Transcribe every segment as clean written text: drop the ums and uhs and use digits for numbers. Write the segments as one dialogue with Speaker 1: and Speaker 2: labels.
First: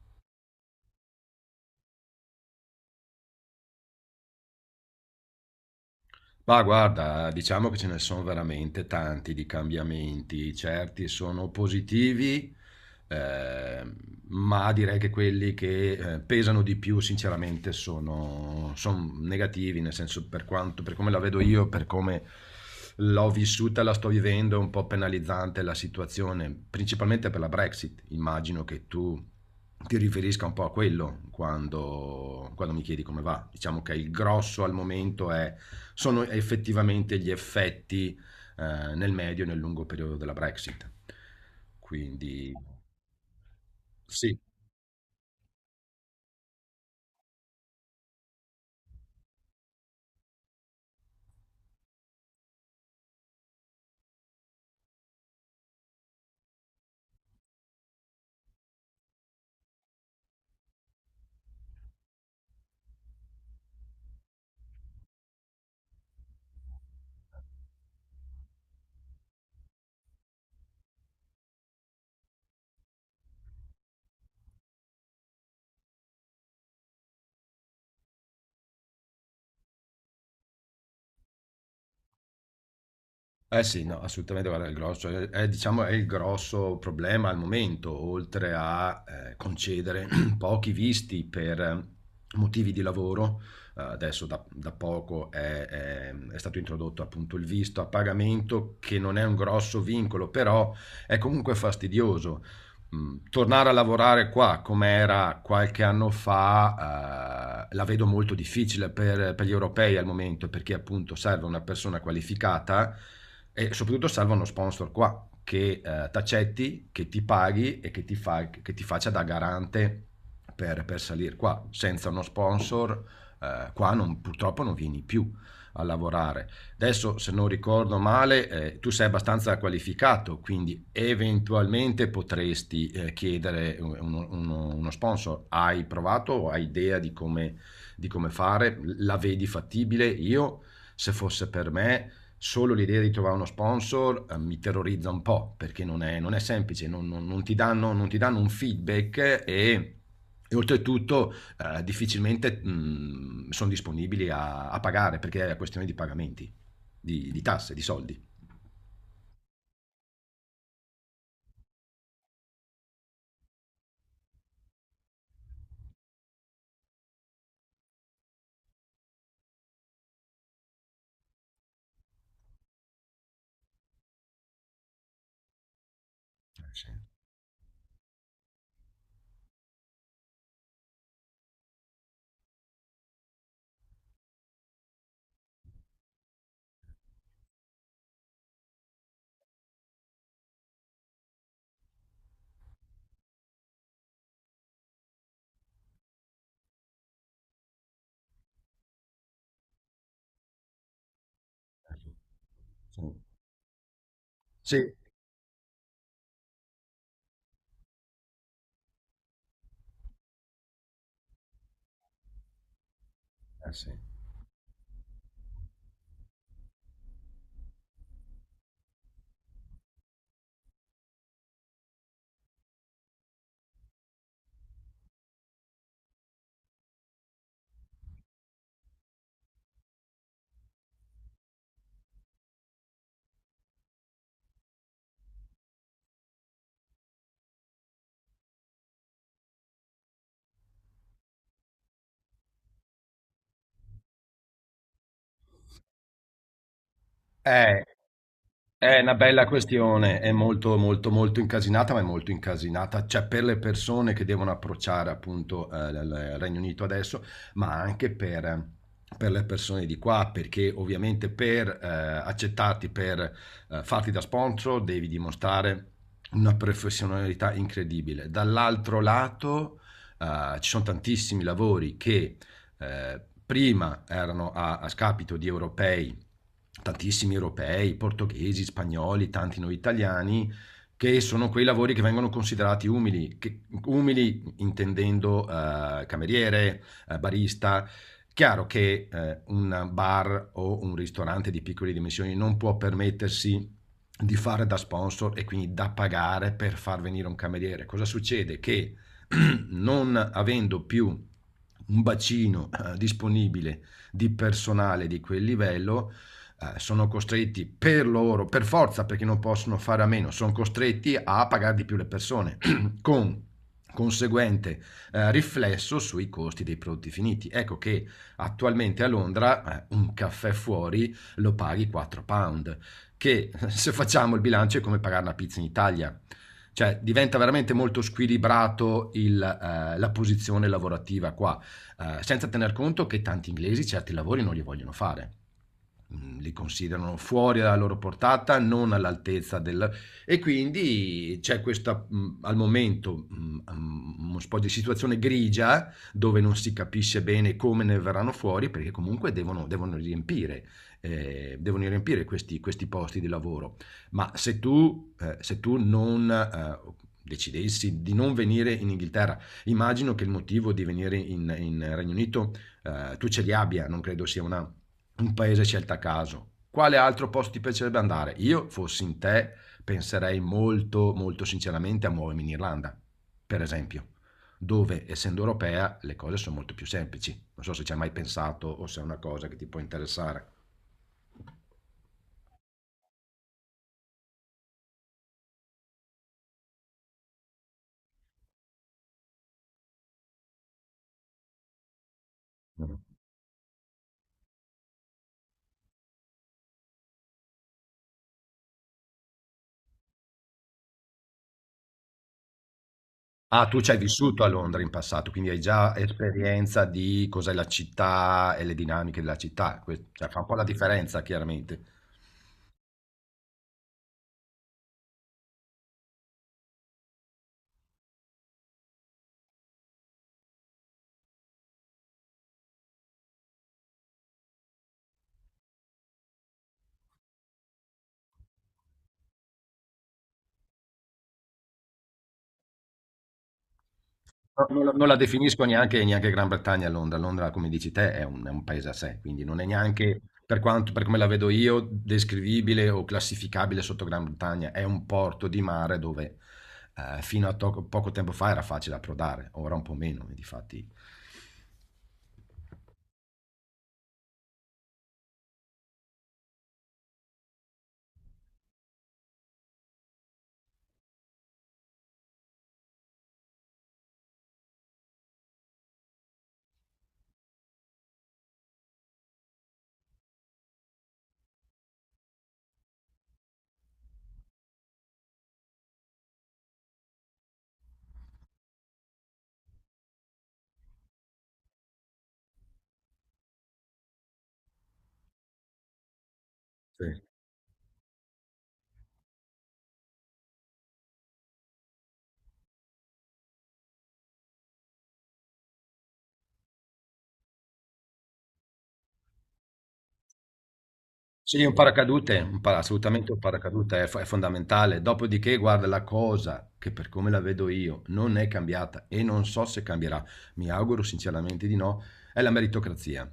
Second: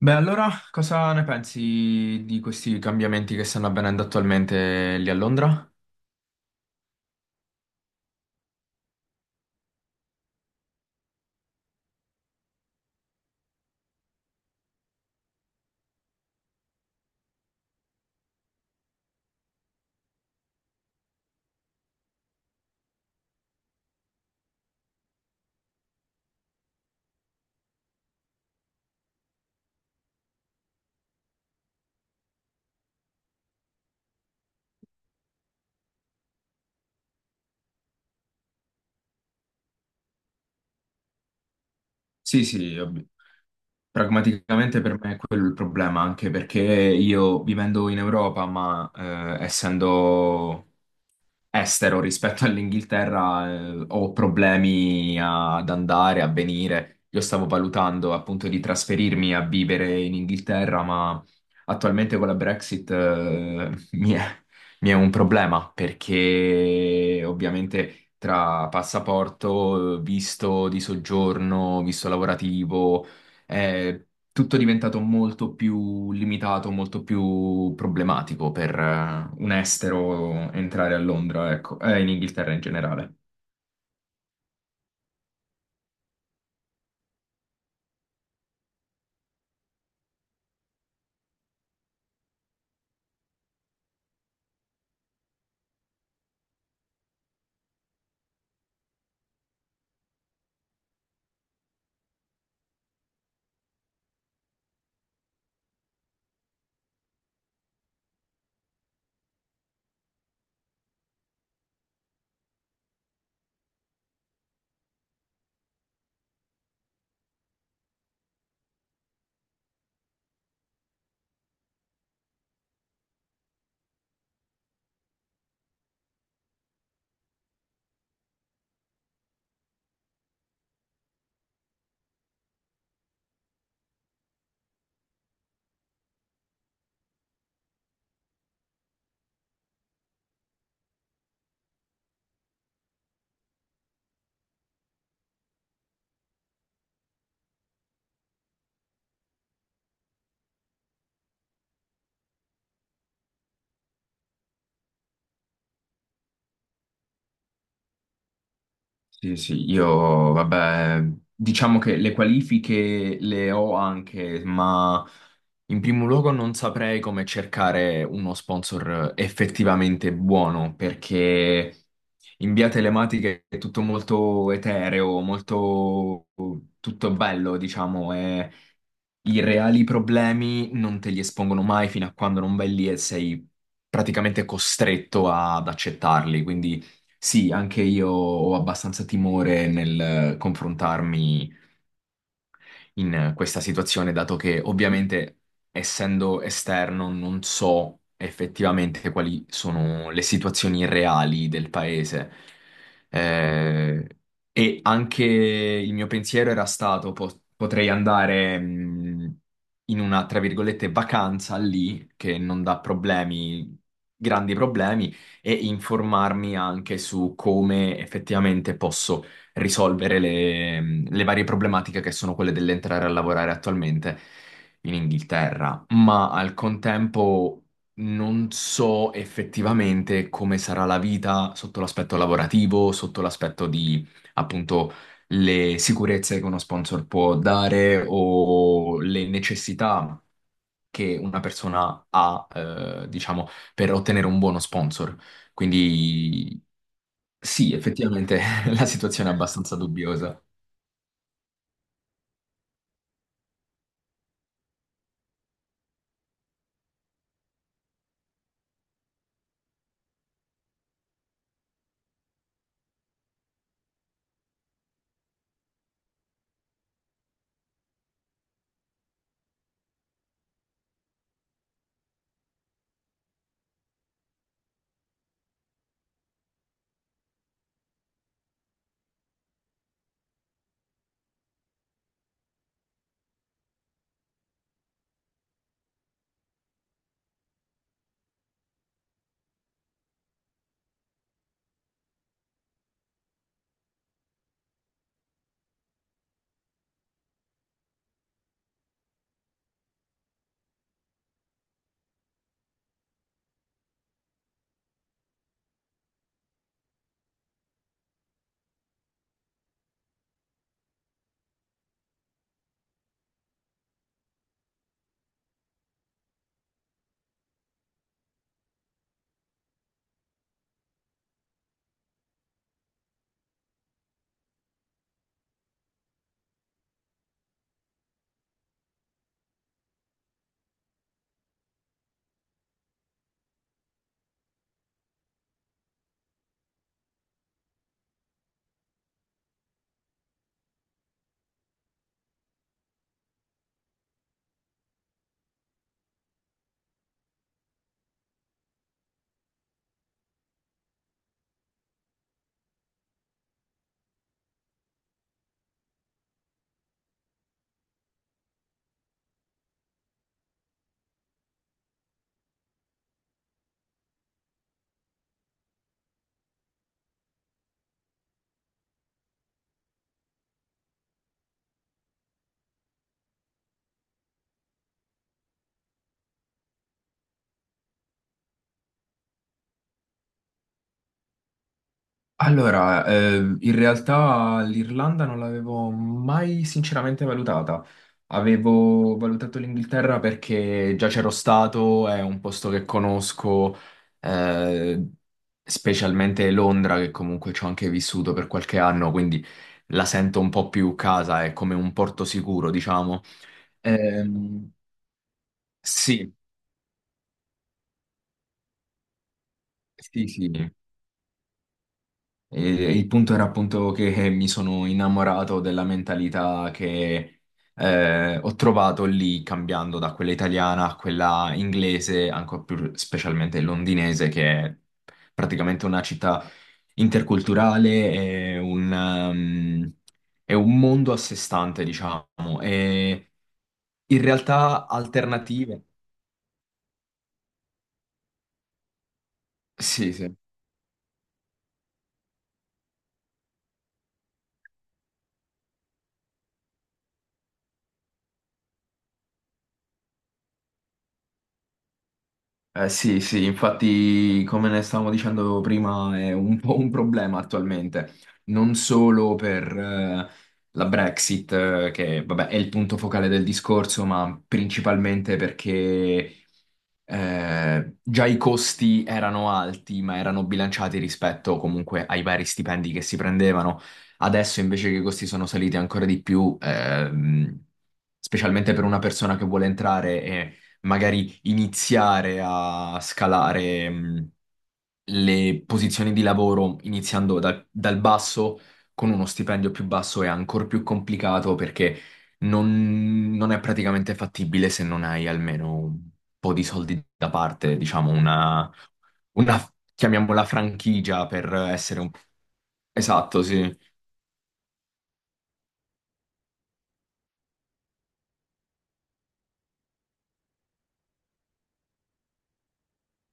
Speaker 1: Beh, allora cosa ne pensi di questi cambiamenti che stanno avvenendo attualmente lì a Londra?
Speaker 2: Ma guarda, diciamo che ce ne sono veramente tanti di cambiamenti, certi sono positivi, ehm, ma direi che quelli che pesano di più sinceramente son negativi, nel senso per quanto, per come la vedo io, per come l'ho vissuta, la sto vivendo, è un po' penalizzante la situazione, principalmente per la Brexit. Immagino che tu ti riferisca un po' a quello quando mi chiedi come va. Diciamo che il grosso al momento è, sono effettivamente gli effetti nel medio e nel lungo periodo della Brexit.
Speaker 1: Sì,
Speaker 2: Quindi
Speaker 1: sì, ovvio.
Speaker 2: sì.
Speaker 1: Pragmaticamente per me è quello il problema, anche perché io vivendo in Europa, ma essendo estero rispetto all'Inghilterra, ho problemi ad andare, a venire. Io stavo valutando appunto di trasferirmi a vivere in Inghilterra, ma attualmente con la Brexit mi è un problema perché ovviamente tra passaporto, visto di soggiorno, visto lavorativo è tutto diventato molto più limitato, molto più problematico per un estero entrare a Londra, ecco, e in Inghilterra in generale.
Speaker 2: Eh sì, no, assolutamente, guarda, il grosso, diciamo, è il grosso problema al momento, oltre a concedere pochi visti per motivi di lavoro, adesso da poco è stato introdotto appunto il visto a pagamento, che non è un grosso vincolo, però è comunque fastidioso. Tornare a lavorare qua com'era qualche anno fa, la vedo molto difficile per gli europei al momento, perché appunto serve una persona qualificata e soprattutto serve uno sponsor qua che, t'accetti, che ti paghi e che ti faccia da garante per salir qua. Senza uno sponsor, qua non purtroppo non vieni più a lavorare. Adesso, se non ricordo male, tu sei abbastanza qualificato, quindi eventualmente potresti chiedere uno sponsor. Hai provato o hai idea di come fare? La vedi fattibile? Io, se fosse per me, solo l'idea di trovare uno sponsor mi terrorizza un po', perché non è semplice, non ti danno, non ti danno un feedback e... e oltretutto difficilmente sono disponibili a pagare perché è una questione di pagamenti di tasse, di soldi. Eh
Speaker 1: Sì, sì, io, vabbè, diciamo che le qualifiche le ho anche, ma in primo luogo non saprei come cercare uno sponsor effettivamente buono, perché in via telematica è tutto molto etereo, molto
Speaker 2: sì,
Speaker 1: tutto bello, diciamo, e i reali problemi non te li espongono mai fino a quando non vai lì e sei praticamente costretto ad accettarli. Quindi sì, anche io ho abbastanza timore nel confrontarmi in questa situazione, dato che ovviamente essendo esterno non so effettivamente quali sono le situazioni reali del paese.
Speaker 2: sì.
Speaker 1: Eh,
Speaker 2: Sì,
Speaker 1: e
Speaker 2: eh
Speaker 1: anche il mio pensiero era stato, potrei andare in una, tra virgolette, vacanza lì, che non dà problemi,
Speaker 2: sì.
Speaker 1: grandi problemi, e informarmi anche su come effettivamente posso risolvere le varie problematiche che sono quelle dell'entrare a lavorare attualmente in Inghilterra, ma al contempo non so effettivamente come sarà la vita sotto l'aspetto lavorativo, sotto l'aspetto di appunto le sicurezze che uno sponsor può dare o le necessità che una persona ha, diciamo, per ottenere un buono sponsor. Quindi sì,
Speaker 2: è,
Speaker 1: effettivamente la
Speaker 2: è una
Speaker 1: situazione è
Speaker 2: bella
Speaker 1: abbastanza
Speaker 2: questione, è
Speaker 1: dubbiosa.
Speaker 2: molto, molto, molto incasinata, ma è molto incasinata, cioè per le persone che devono approcciare appunto il Regno Unito adesso, ma anche per le persone di qua, perché ovviamente per accettarti, per farti da sponsor, devi dimostrare una professionalità incredibile. Dall'altro lato, ci sono tantissimi lavori che prima erano a scapito di europei, tantissimi europei, portoghesi, spagnoli, tanti noi italiani, che sono quei lavori che vengono considerati umili, che- umili intendendo cameriere, barista. Chiaro che un bar o un ristorante di piccole dimensioni non può permettersi di fare da sponsor e quindi da pagare per far venire un cameriere. Cosa succede? Che non avendo più un bacino disponibile di personale di quel livello, sono costretti per loro, per forza, perché non possono fare a meno, sono costretti a pagare di più le persone, con conseguente riflesso sui costi dei prodotti finiti. Ecco che attualmente a Londra un caffè fuori lo paghi 4 pound, che se facciamo il bilancio è come pagare una pizza in Italia, cioè, diventa veramente molto squilibrato la posizione lavorativa qua, senza tener conto che tanti inglesi certi lavori non li vogliono fare. Li considerano fuori dalla loro portata, non all'altezza del, e quindi c'è questa, al momento, uno po' di situazione grigia, dove non si capisce bene come ne verranno fuori, perché comunque devono riempire, devono riempire questi posti di lavoro. Ma se tu se tu non decidessi di non venire in Inghilterra, immagino che il motivo di venire in Regno Unito, tu ce li abbia, non credo sia una, un paese scelto a caso. Quale altro posto ti piacerebbe andare? Io, fossi in te, penserei molto, molto sinceramente a muovermi in Irlanda, per esempio, dove, essendo europea, le cose sono molto più semplici. Non so se ci hai mai pensato o se è una cosa che ti può interessare.
Speaker 1: Allora, in realtà l'Irlanda non l'avevo mai sinceramente valutata. Avevo valutato l'Inghilterra perché già c'ero stato, è un posto che conosco, eh, specialmente Londra, che comunque ci ho anche vissuto per qualche anno, quindi la sento un po' più casa, è come un porto sicuro, diciamo.
Speaker 2: Ah, tu ci hai vissuto a
Speaker 1: Ehm,
Speaker 2: Londra in passato, quindi hai già
Speaker 1: sì,
Speaker 2: esperienza di cos'è la città e le dinamiche della città. Que-
Speaker 1: sì,
Speaker 2: cioè, fa un
Speaker 1: sì.
Speaker 2: po' la differenza, chiaramente.
Speaker 1: E il punto era appunto che mi sono innamorato della mentalità che ho trovato lì, cambiando da quella italiana a quella inglese, ancora più specialmente londinese, che è praticamente una città interculturale, è un, ehm, è un mondo a sé stante, diciamo, e in
Speaker 2: No,
Speaker 1: realtà
Speaker 2: non la definisco
Speaker 1: alternative.
Speaker 2: neanche, neanche Gran Bretagna a Londra. Londra, come dici te, è un paese a sé, quindi non è
Speaker 1: Sì,
Speaker 2: neanche,
Speaker 1: sì.
Speaker 2: per quanto, per come la vedo io, descrivibile o classificabile sotto Gran Bretagna. È un porto di mare dove fino a to- poco tempo fa era facile approdare, ora un po' meno, difatti.
Speaker 1: Eh sì, sì, infatti, come ne stavamo dicendo prima, è un po' un problema attualmente, non solo per la Brexit, che vabbè è il punto focale del discorso, ma principalmente perché già i costi erano alti, ma erano bilanciati rispetto comunque ai vari stipendi che si prendevano. Adesso invece che i costi sono saliti ancora di più, specialmente per una persona che vuole entrare magari iniziare a scalare le posizioni di lavoro iniziando dal basso con uno stipendio più basso è ancora più complicato perché non è praticamente fattibile se non hai almeno un po' di soldi da parte, diciamo una chiamiamola franchigia per
Speaker 2: Sì, un
Speaker 1: essere un...
Speaker 2: paracadute, un para- assolutamente un
Speaker 1: Esatto, sì.
Speaker 2: paracadute è, fo- è fondamentale. Dopodiché, guarda, la cosa che per come la vedo io non è cambiata e non so se cambierà, mi auguro sinceramente di no, è la meritocrazia.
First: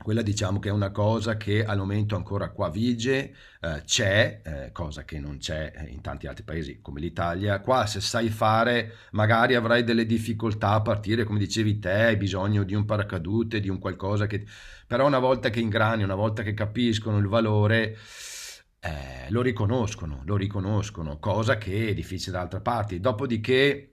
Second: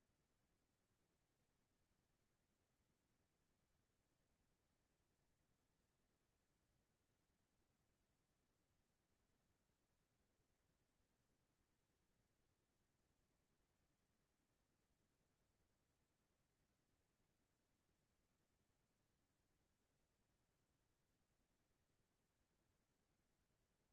Speaker 2: Quella diciamo che è una cosa che al momento ancora qua vige, c'è, cosa che non c'è in tanti altri paesi come l'Italia. Qua se sai fare magari avrai delle difficoltà a partire, come dicevi te, hai bisogno di un paracadute, di un qualcosa che però una volta che ingrani, una volta che capiscono il valore, lo riconoscono, cosa che è difficile da altre parti. Dopodiché,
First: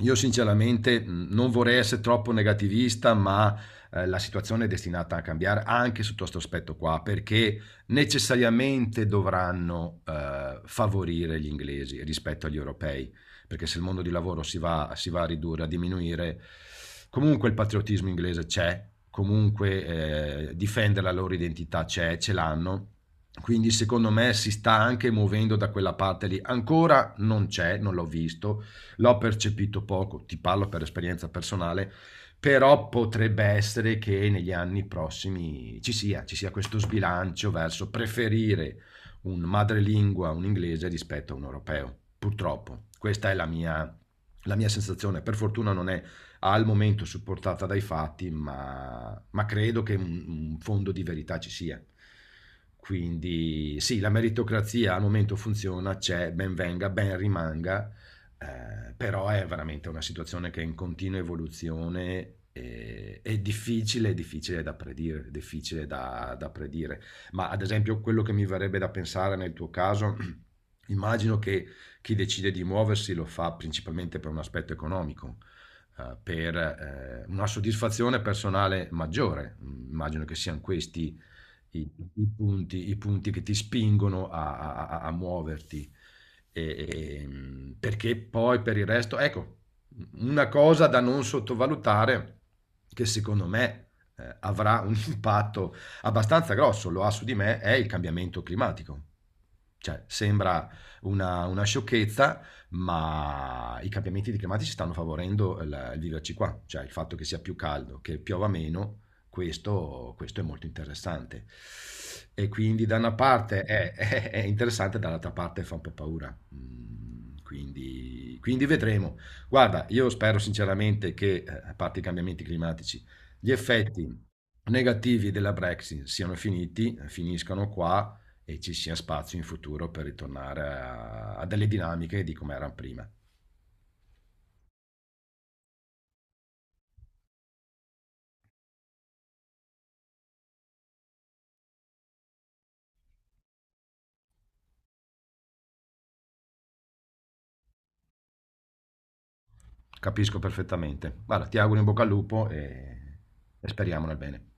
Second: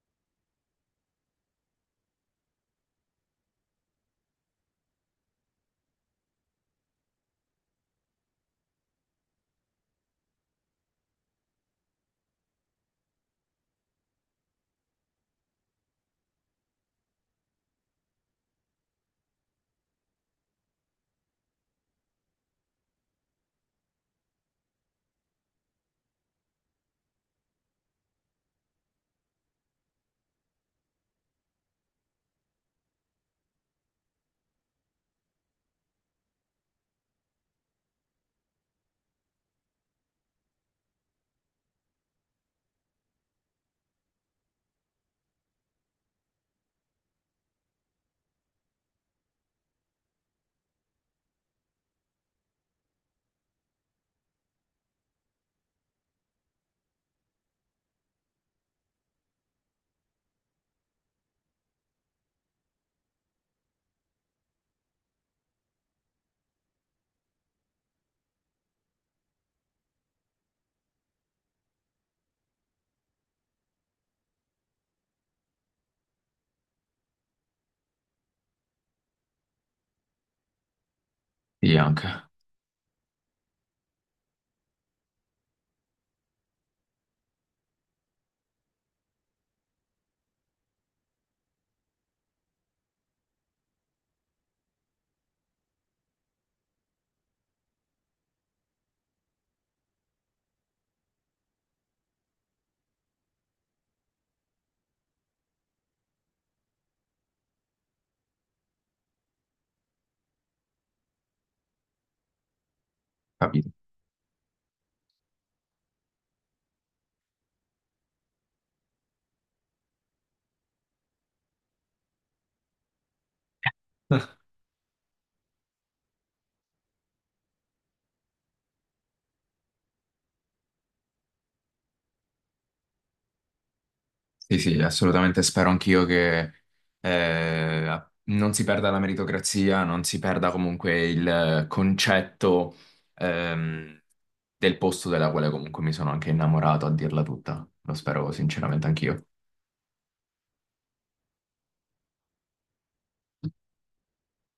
Speaker 2: io sinceramente non vorrei essere troppo negativista, ma la situazione è destinata a cambiare anche sotto questo aspetto qua, perché necessariamente dovranno favorire gli inglesi rispetto agli europei, perché se il mondo di lavoro si va a ridurre, a diminuire, comunque il patriottismo inglese c'è, comunque difendere la loro identità c'è, ce l'hanno. Quindi secondo me si sta anche muovendo da quella parte lì. Ancora non c'è, non l'ho visto, l'ho percepito poco, ti parlo per esperienza personale, però potrebbe essere che negli anni prossimi ci sia questo sbilancio verso preferire un madrelingua, un inglese rispetto a un europeo. Purtroppo, questa è la mia sensazione. Per fortuna non è al momento supportata dai fatti, ma credo che un fondo di verità ci sia. Quindi sì, la meritocrazia al momento funziona, c'è, ben venga, ben rimanga, però è veramente una situazione che è in continua evoluzione e è difficile da predire, da predire. Ma ad esempio quello che mi verrebbe da pensare nel tuo caso, immagino che chi decide di muoversi lo fa principalmente per un aspetto economico, per una soddisfazione personale maggiore. Immagino che siano questi
Speaker 1: Sì,
Speaker 2: i
Speaker 1: anche.
Speaker 2: punti, i punti che ti spingono a muoverti, e perché poi per il resto ecco, u una cosa da non sottovalutare, che secondo me, avrà un impatto abbastanza grosso, lo ha su di me, è il cambiamento climatico. Cioè, sembra una sciocchezza, ma i cambiamenti di climatici stanno favorendo il viverci qua, cioè il fatto che sia più caldo, che piova meno, questo è molto interessante. E quindi da una parte
Speaker 1: Capito.
Speaker 2: è, è interessante, dall'altra parte fa un po' paura. Quindi, quindi vedremo. Guarda, io spero sinceramente che, a parte i cambiamenti climatici, gli effetti negativi della Brexit siano finiti, finiscano qua e ci sia spazio in futuro per ritornare a delle dinamiche di come erano prima.
Speaker 1: Sì, sì, assolutamente spero anch'io che non si perda la meritocrazia, non si perda comunque il concetto ehm, del posto della quale comunque mi sono anche innamorato, a dirla tutta. Lo spero sinceramente anch'io.
Speaker 2: Capisco perfettamente. Guarda, ti auguro in bocca al lupo e speriamo nel bene.